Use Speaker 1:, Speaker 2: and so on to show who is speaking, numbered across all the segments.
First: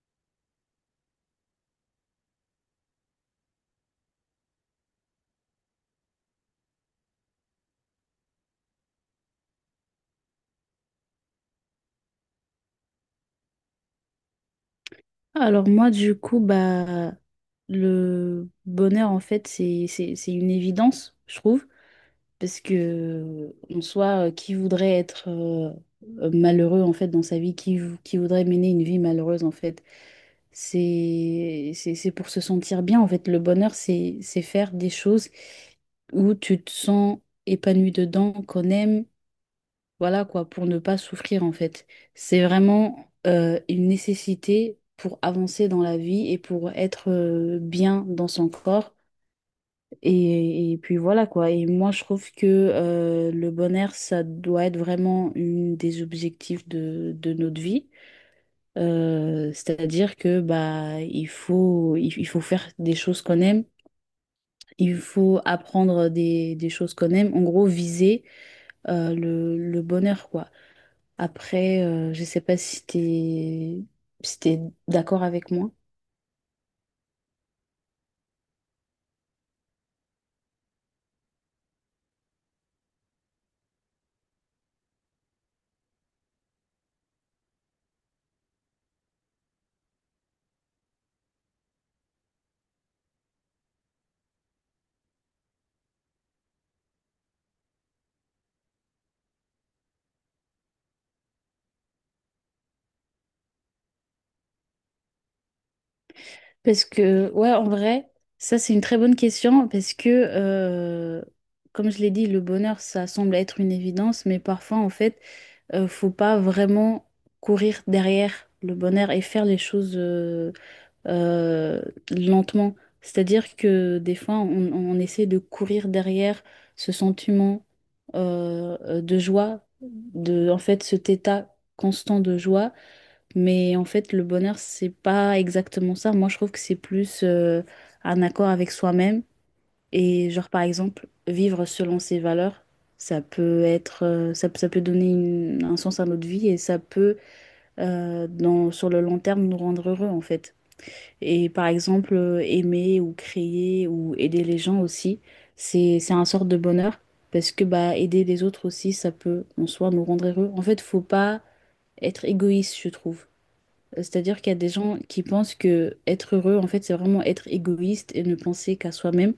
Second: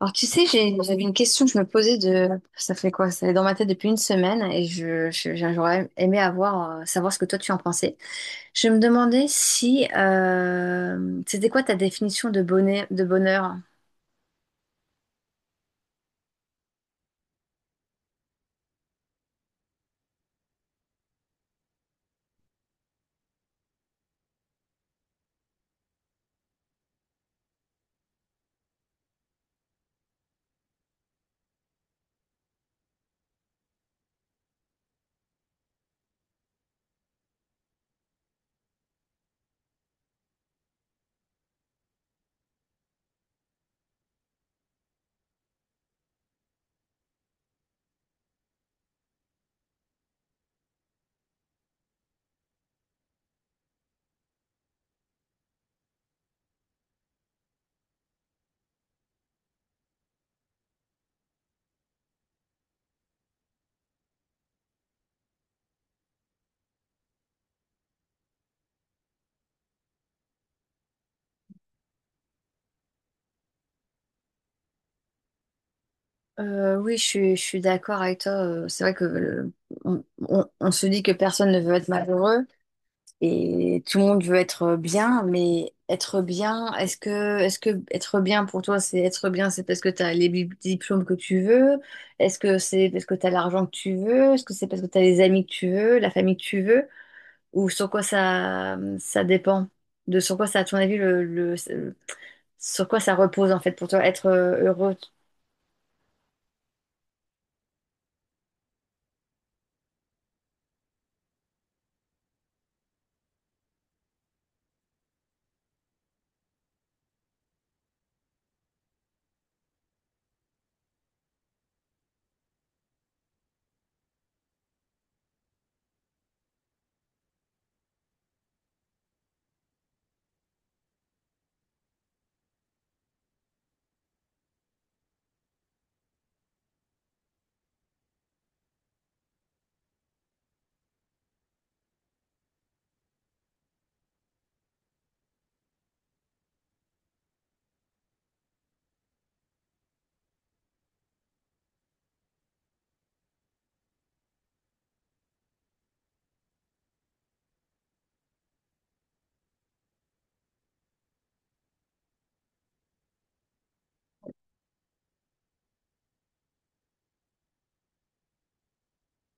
Speaker 1: Alors, tu sais, j'avais une question que je me posais de, ça fait quoi? Ça est dans ma tête depuis une semaine et j'aurais aimé avoir, savoir ce que toi tu en pensais. Je me demandais si, c'était quoi ta définition de bonheur, de bonheur?
Speaker 2: Alors moi, du coup, bah, le bonheur, en fait, c'est une évidence, je trouve, parce que, en soi, qui voudrait être malheureux, en fait, dans sa vie, qui voudrait mener une vie malheureuse, en fait, c'est pour se sentir bien, en fait. Le bonheur, c'est faire des choses où tu te sens épanoui dedans, qu'on aime. Voilà quoi, pour ne pas souffrir en fait. C'est vraiment une nécessité pour avancer dans la vie et pour être bien dans son corps. Et puis voilà quoi. Et moi je trouve que le bonheur, ça doit être vraiment une des objectifs de notre vie. C'est-à-dire que bah il faut, il faut faire des choses qu'on aime. Il faut apprendre des choses qu'on aime. En gros, viser le bonheur, quoi. Après, je sais pas si t'es si t'es d'accord avec moi.
Speaker 1: Oui, je suis d'accord avec toi. C'est vrai que on se dit que personne ne veut être malheureux, et tout le monde veut être bien, mais être bien, est-ce que être bien pour toi, c'est parce que tu as les diplômes que tu veux? Est-ce que c'est parce que tu as l'argent que tu veux? Est-ce que c'est parce que tu as les amis que tu veux, la famille que tu veux? Ou sur quoi ça dépend? De sur quoi ça, à ton avis, sur quoi ça repose en fait pour toi, être heureux?
Speaker 2: Parce que, ouais, en vrai, ça c'est une très bonne question parce que, comme je l'ai dit, le bonheur, ça semble être une évidence, mais parfois, en fait, faut pas vraiment courir derrière le bonheur et faire les choses, euh, lentement. C'est-à-dire que des fois, on essaie de courir derrière ce sentiment de joie, de, en fait, cet état constant de joie. Mais en fait, le bonheur, c'est pas exactement ça. Moi, je trouve que c'est plus un accord avec soi-même. Et genre, par exemple, vivre selon ses valeurs. Ça peut être, ça, ça peut donner un sens à notre vie et ça peut, dans, sur le long terme, nous rendre heureux en fait. Et par exemple, aimer ou créer ou aider les gens aussi, c'est un sort de bonheur parce que bah aider les autres aussi, ça peut en soi nous rendre heureux. En fait, faut pas être égoïste, je trouve. C'est-à-dire qu'il y a des gens qui pensent que être heureux, en fait, c'est vraiment être égoïste et ne penser qu'à soi-même,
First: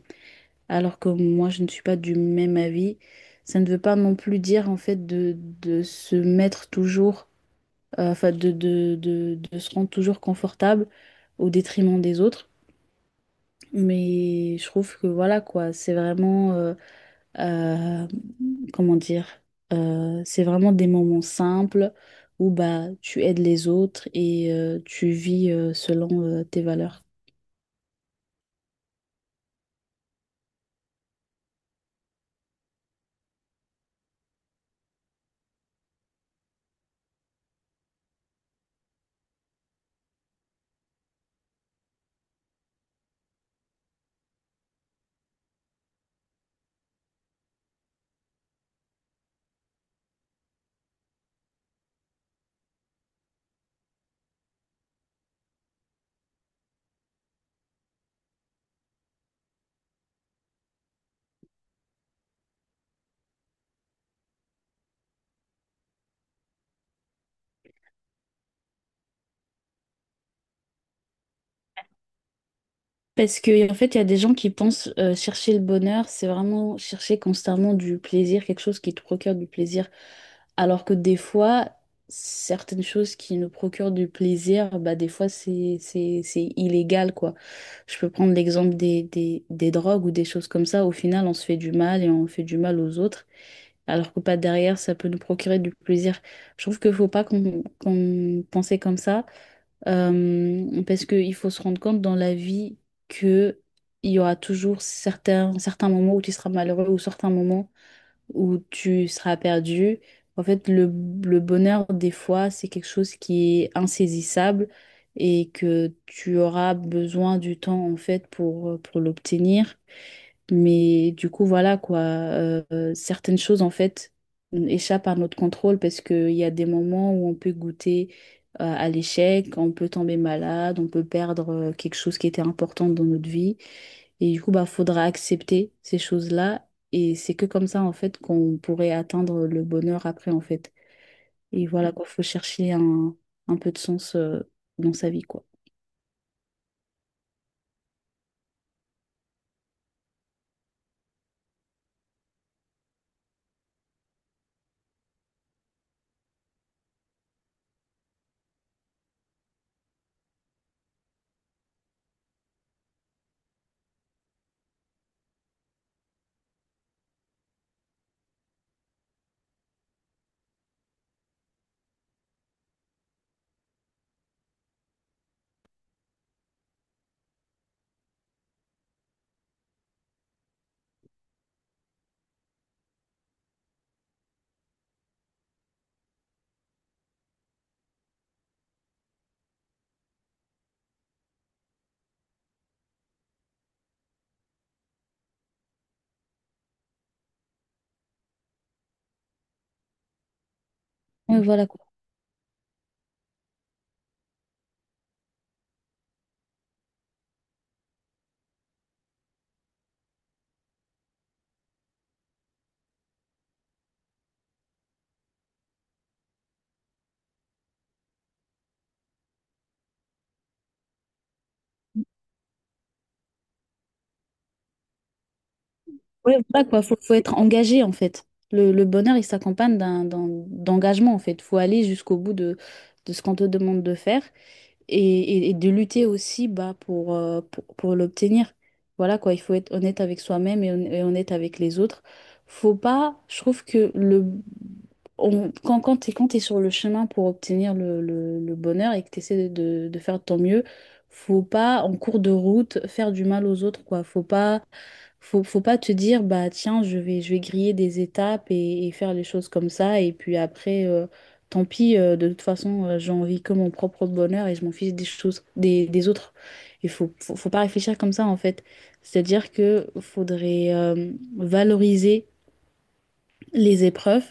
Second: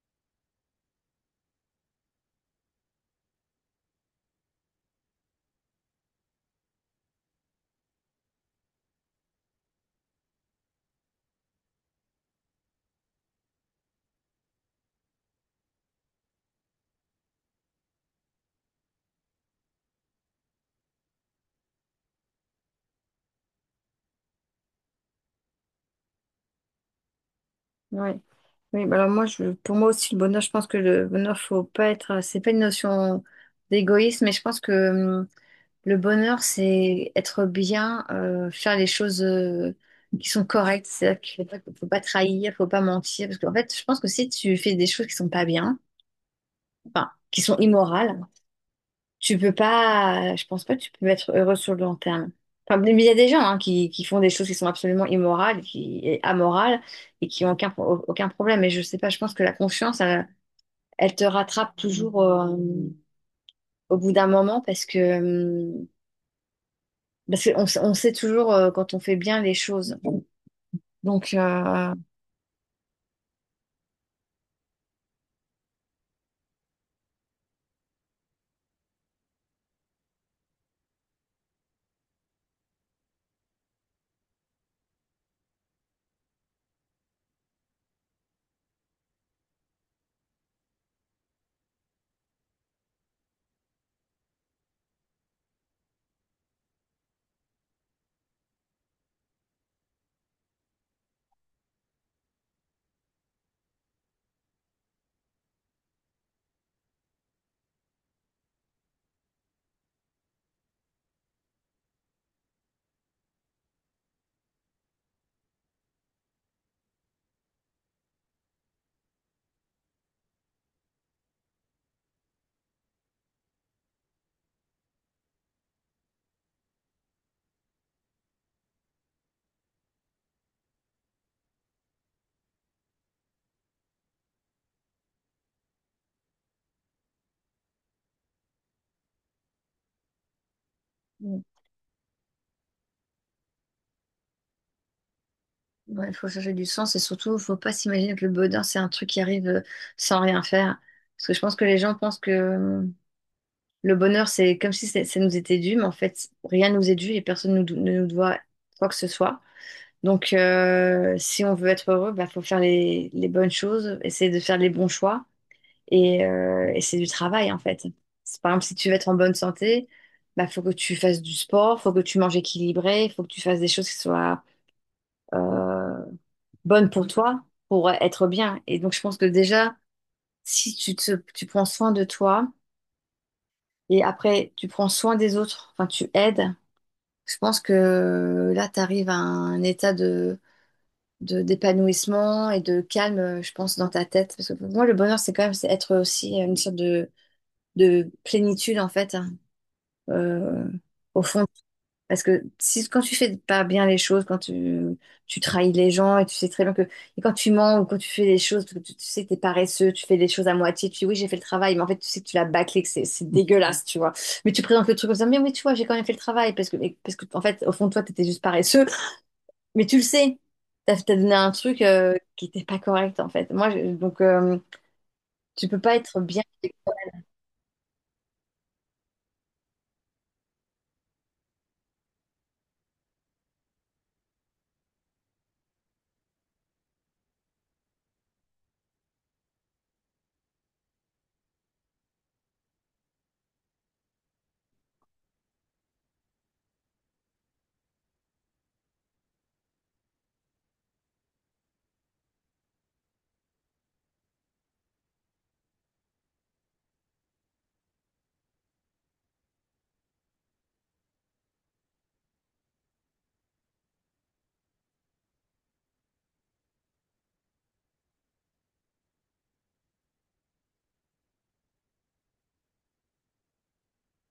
Speaker 2: alors que moi, je ne suis pas du même avis. Ça ne veut pas non plus dire, en fait, de se mettre toujours, enfin, de se rendre toujours confortable au détriment des autres. Mais je trouve que voilà quoi, c'est vraiment, euh, comment dire, c'est vraiment des moments simples où bah tu aides les autres et tu vis selon tes valeurs.
Speaker 1: Oui. Oui, bah alors moi, je, pour moi aussi, le bonheur, je pense que le bonheur, faut pas être, c'est pas une notion d'égoïsme, mais je pense que le bonheur, c'est être bien, faire les choses qui sont correctes. C'est-à-dire qu'il ne faut pas, faut pas trahir, faut pas mentir. Parce qu'en fait, je pense que si tu fais des choses qui sont pas bien, enfin, qui sont immorales, tu peux pas, je pense pas que tu peux être heureux sur le long terme. Enfin, mais il y a des gens hein, qui font des choses qui sont absolument immorales, qui, et amorales, et qui ont aucun, aucun problème. Mais je sais pas, je pense que la conscience, elle, elle te rattrape toujours au bout d'un moment parce que parce on sait toujours quand on fait bien les choses. Donc, euh,
Speaker 2: Parce que, en fait, il y a des gens qui pensent chercher le bonheur, c'est vraiment chercher constamment du plaisir, quelque chose qui te procure du plaisir. Alors que des fois, certaines choses qui nous procurent du plaisir, bah, des fois, c'est illégal, quoi. Je peux prendre l'exemple des drogues ou des choses comme ça. Au final, on se fait du mal et on fait du mal aux autres. Alors que pas derrière, ça peut nous procurer du plaisir. Je trouve qu'il faut pas qu'on pensait comme ça. Parce qu'il faut se rendre compte dans la vie que il y aura toujours certains moments où tu seras malheureux ou certains moments où tu seras perdu. En fait, le bonheur, des fois, c'est quelque chose qui est insaisissable et que tu auras besoin du temps, en fait, pour l'obtenir. Mais du coup, voilà quoi, certaines choses en fait échappent à notre contrôle parce qu'il y a des moments où on peut goûter à l'échec, on peut tomber malade, on peut perdre quelque chose qui était important dans notre vie. Et du coup, bah, faudra accepter ces choses-là. Et c'est que comme ça en fait qu'on pourrait atteindre le bonheur après en fait. Et voilà quoi, faut chercher un peu de sens dans sa vie quoi.
Speaker 1: ouais, il faut chercher du sens et surtout, il faut pas s'imaginer que le bonheur, c'est un truc qui arrive sans rien faire. Parce que je pense que les gens pensent que le bonheur, c'est comme si ça nous était dû, mais en fait, rien nous est dû et personne nous ne nous doit quoi que ce soit. Donc, si on veut être heureux, bah faut faire les bonnes choses, essayer de faire les bons choix et, et c'est du travail, en fait. Par exemple, si tu veux être en bonne santé, bah, faut que tu fasses du sport, faut que tu manges équilibré, faut que tu fasses des choses qui soient euh, bonnes pour toi, pour être bien. Et donc, je pense que déjà, si tu prends soin de toi et après, tu prends soin des autres, enfin, tu aides, je pense que là, tu arrives à un état de, d'épanouissement et de calme, je pense, dans ta tête. Parce que pour moi, le bonheur, c'est quand même c'est être aussi une sorte de plénitude, en fait euh, au
Speaker 2: Ouais,
Speaker 1: fond.
Speaker 2: voilà quoi.
Speaker 1: Parce que si, quand tu fais pas bien les choses, quand tu trahis les gens et tu sais très bien que. Et quand tu mens ou quand tu fais les choses, parce que tu sais que t'es paresseux, tu fais les choses à moitié, tu dis oui, j'ai fait le travail, mais en fait, tu sais que tu l'as bâclé, que c'est dégueulasse, tu vois. Mais tu présentes le truc comme ça, mais oui, tu vois, j'ai quand même fait le travail, parce que, parce que en fait, au fond de toi, t'étais juste paresseux, mais tu le sais. T'as donné un truc qui n'était pas correct, en fait. Moi, donc, tu peux pas être
Speaker 2: Ouais,
Speaker 1: bien.
Speaker 2: voilà quoi, faut, faut être engagé en fait. Le bonheur, il s'accompagne d'engagement en fait. Faut aller jusqu'au bout de ce qu'on te demande de faire et de lutter aussi bah, pour l'obtenir. Voilà quoi, il faut être honnête avec soi-même et honnête avec les autres. Faut pas, je trouve que quand, quand t'es sur le chemin pour obtenir le bonheur et que t'essaies de faire de ton mieux, faut pas, en cours de route, faire du mal aux autres, quoi. Faut pas, faut pas te dire, bah, tiens, je vais griller des étapes et faire les choses comme ça. Et puis après, tant pis, de toute façon, j'ai envie que mon propre bonheur et je m'en fiche des choses, des autres. Il faut, faut pas réfléchir comme ça, en fait. C'est-à-dire que faudrait, valoriser les épreuves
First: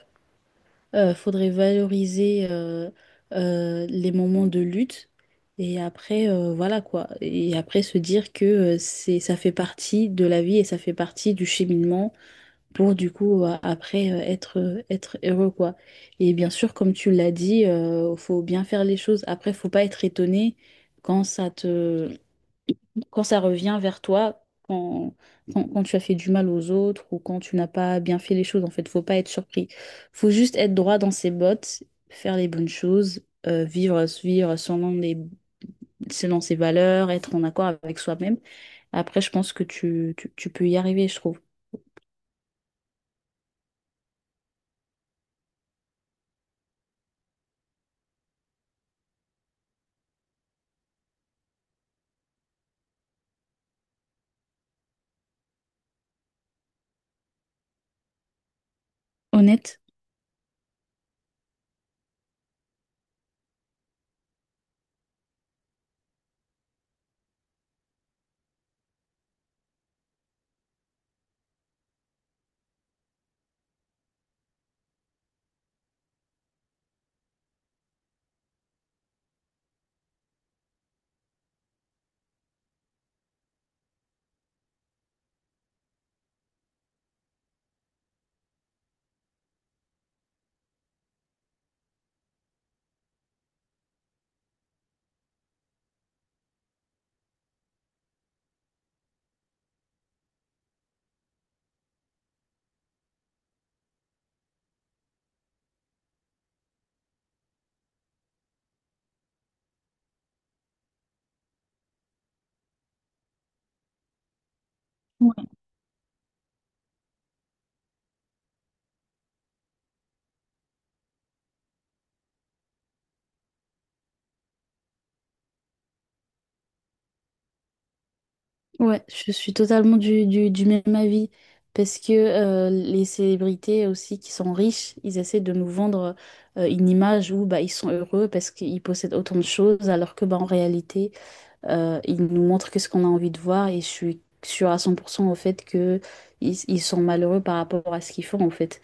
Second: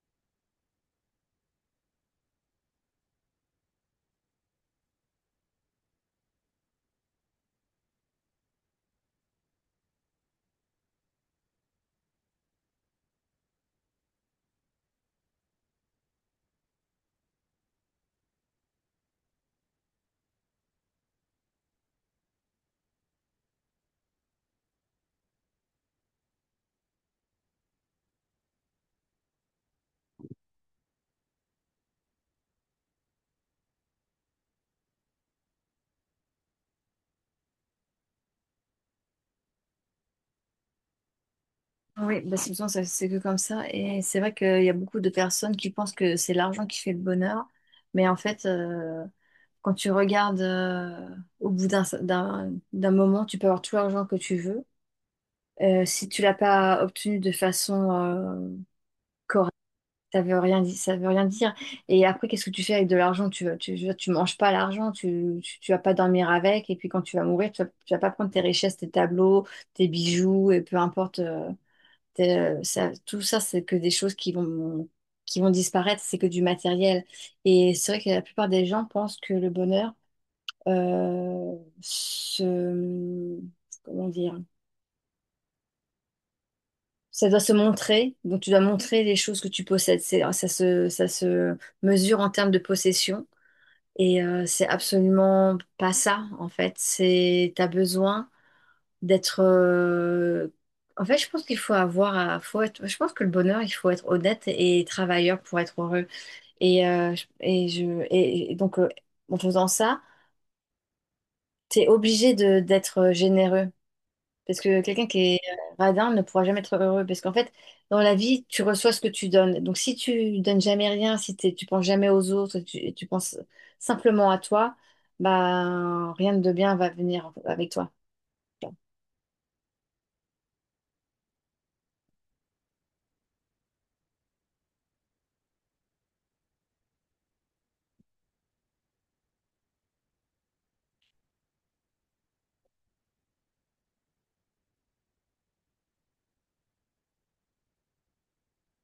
Speaker 2: faudrait valoriser les moments de lutte et après voilà quoi. Et après se dire que c'est ça fait partie de la vie et ça fait partie du cheminement pour du coup après être être heureux quoi. Et bien sûr comme tu l'as dit, faut bien faire les choses. Après faut pas être étonné quand ça te quand ça revient vers toi, quand tu as fait du mal aux autres ou quand tu n'as pas bien fait les choses, en fait, faut pas être surpris. Faut juste être droit dans ses bottes, faire les bonnes choses, vivre, vivre selon les, selon ses valeurs, être en accord avec soi-même. Après, je pense que tu, tu peux y arriver, je trouve.
Speaker 1: Oui, bah, c'est besoin, c'est que comme ça. Et c'est vrai qu'il y a beaucoup de personnes qui pensent que c'est l'argent qui fait le bonheur. Mais en fait, quand tu regardes au bout d'un d'un moment, tu peux avoir tout l'argent que tu veux. Si tu l'as pas obtenu de façon,
Speaker 2: Honnête.
Speaker 1: ça veut rien dire, ça veut rien dire. Et après, qu'est-ce que tu fais avec de l'argent? Tu, je veux dire, tu manges pas l'argent, tu vas pas dormir avec. Et puis quand tu vas mourir, tu vas pas prendre tes richesses, tes tableaux, tes bijoux, et peu importe. Ça, tout ça, c'est que des choses qui vont disparaître, c'est que du matériel. Et c'est vrai que la plupart des gens pensent que le bonheur, euh, se, comment dire, ça doit se montrer. Donc, tu dois montrer les choses que tu possèdes. C'est, ça se mesure en termes de possession. Et c'est absolument pas ça, en fait. C'est, t'as besoin d'être en fait je pense qu'il faut avoir faut être je pense que le bonheur il faut être honnête et travailleur pour être heureux et et je et donc en faisant ça t'es obligé de d'être généreux parce que quelqu'un qui est radin ne pourra jamais être heureux parce qu'en fait dans la vie tu reçois ce que tu donnes donc si tu donnes jamais rien si tu penses jamais aux autres si tu penses simplement à toi bah rien de bien va venir avec toi,
Speaker 2: Ouais, je suis totalement du même avis parce que les célébrités aussi qui sont riches, ils essaient de nous vendre une image où bah, ils sont heureux parce qu'ils possèdent autant de choses alors que bah, en réalité, ils nous montrent que ce qu'on a envie de voir et je suis sûre à 100% au fait que ils sont malheureux par rapport à ce qu'ils font en fait.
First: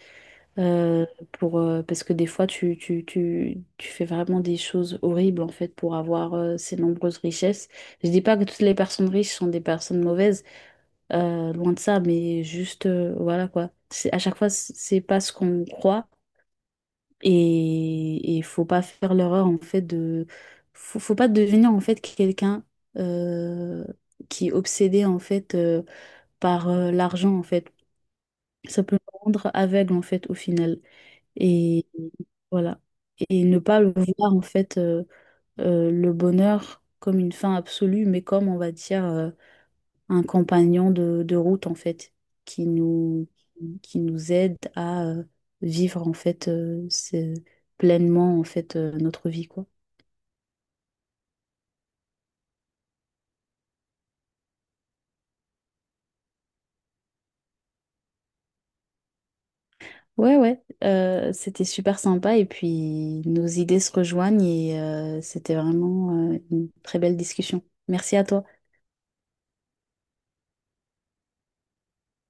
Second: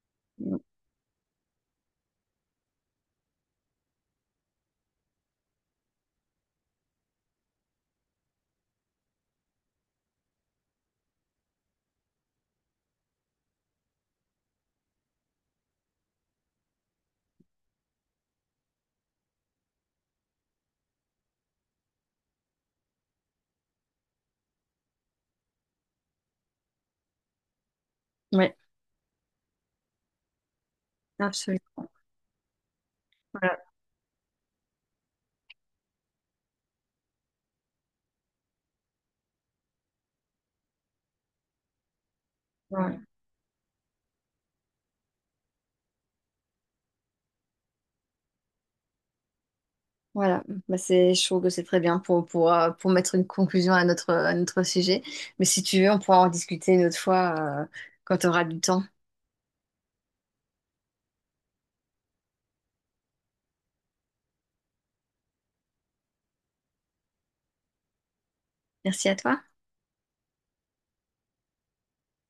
Speaker 2: Euh, pour, parce que des fois, tu fais vraiment des choses horribles en fait pour avoir ces nombreuses richesses. Je dis pas que toutes les personnes riches sont des personnes mauvaises, loin de ça, mais juste voilà quoi. C'est, à chaque fois, c'est pas ce qu'on croit et il faut pas faire l'erreur en fait de faut pas devenir en fait quelqu'un euh, qui est obsédé en fait par l'argent en fait.
Speaker 1: ouais,
Speaker 2: Ça peut le rendre aveugle en fait au final. Et
Speaker 1: absolument,
Speaker 2: voilà. Et
Speaker 1: voilà.
Speaker 2: ne pas le voir en fait le bonheur comme une fin absolue, mais comme on va dire un compagnon de route en fait qui
Speaker 1: Ouais.
Speaker 2: nous qui nous aide à vivre en fait pleinement en fait notre vie quoi.
Speaker 1: Voilà, bah c'est, je trouve que c'est très bien pour mettre une conclusion à notre sujet. Mais si tu veux, on pourra en discuter une autre fois, quand tu auras du temps.
Speaker 2: Ouais ouais, c'était super sympa et puis nos idées se rejoignent et c'était vraiment une très belle discussion. Merci à toi.
Speaker 1: Merci à toi.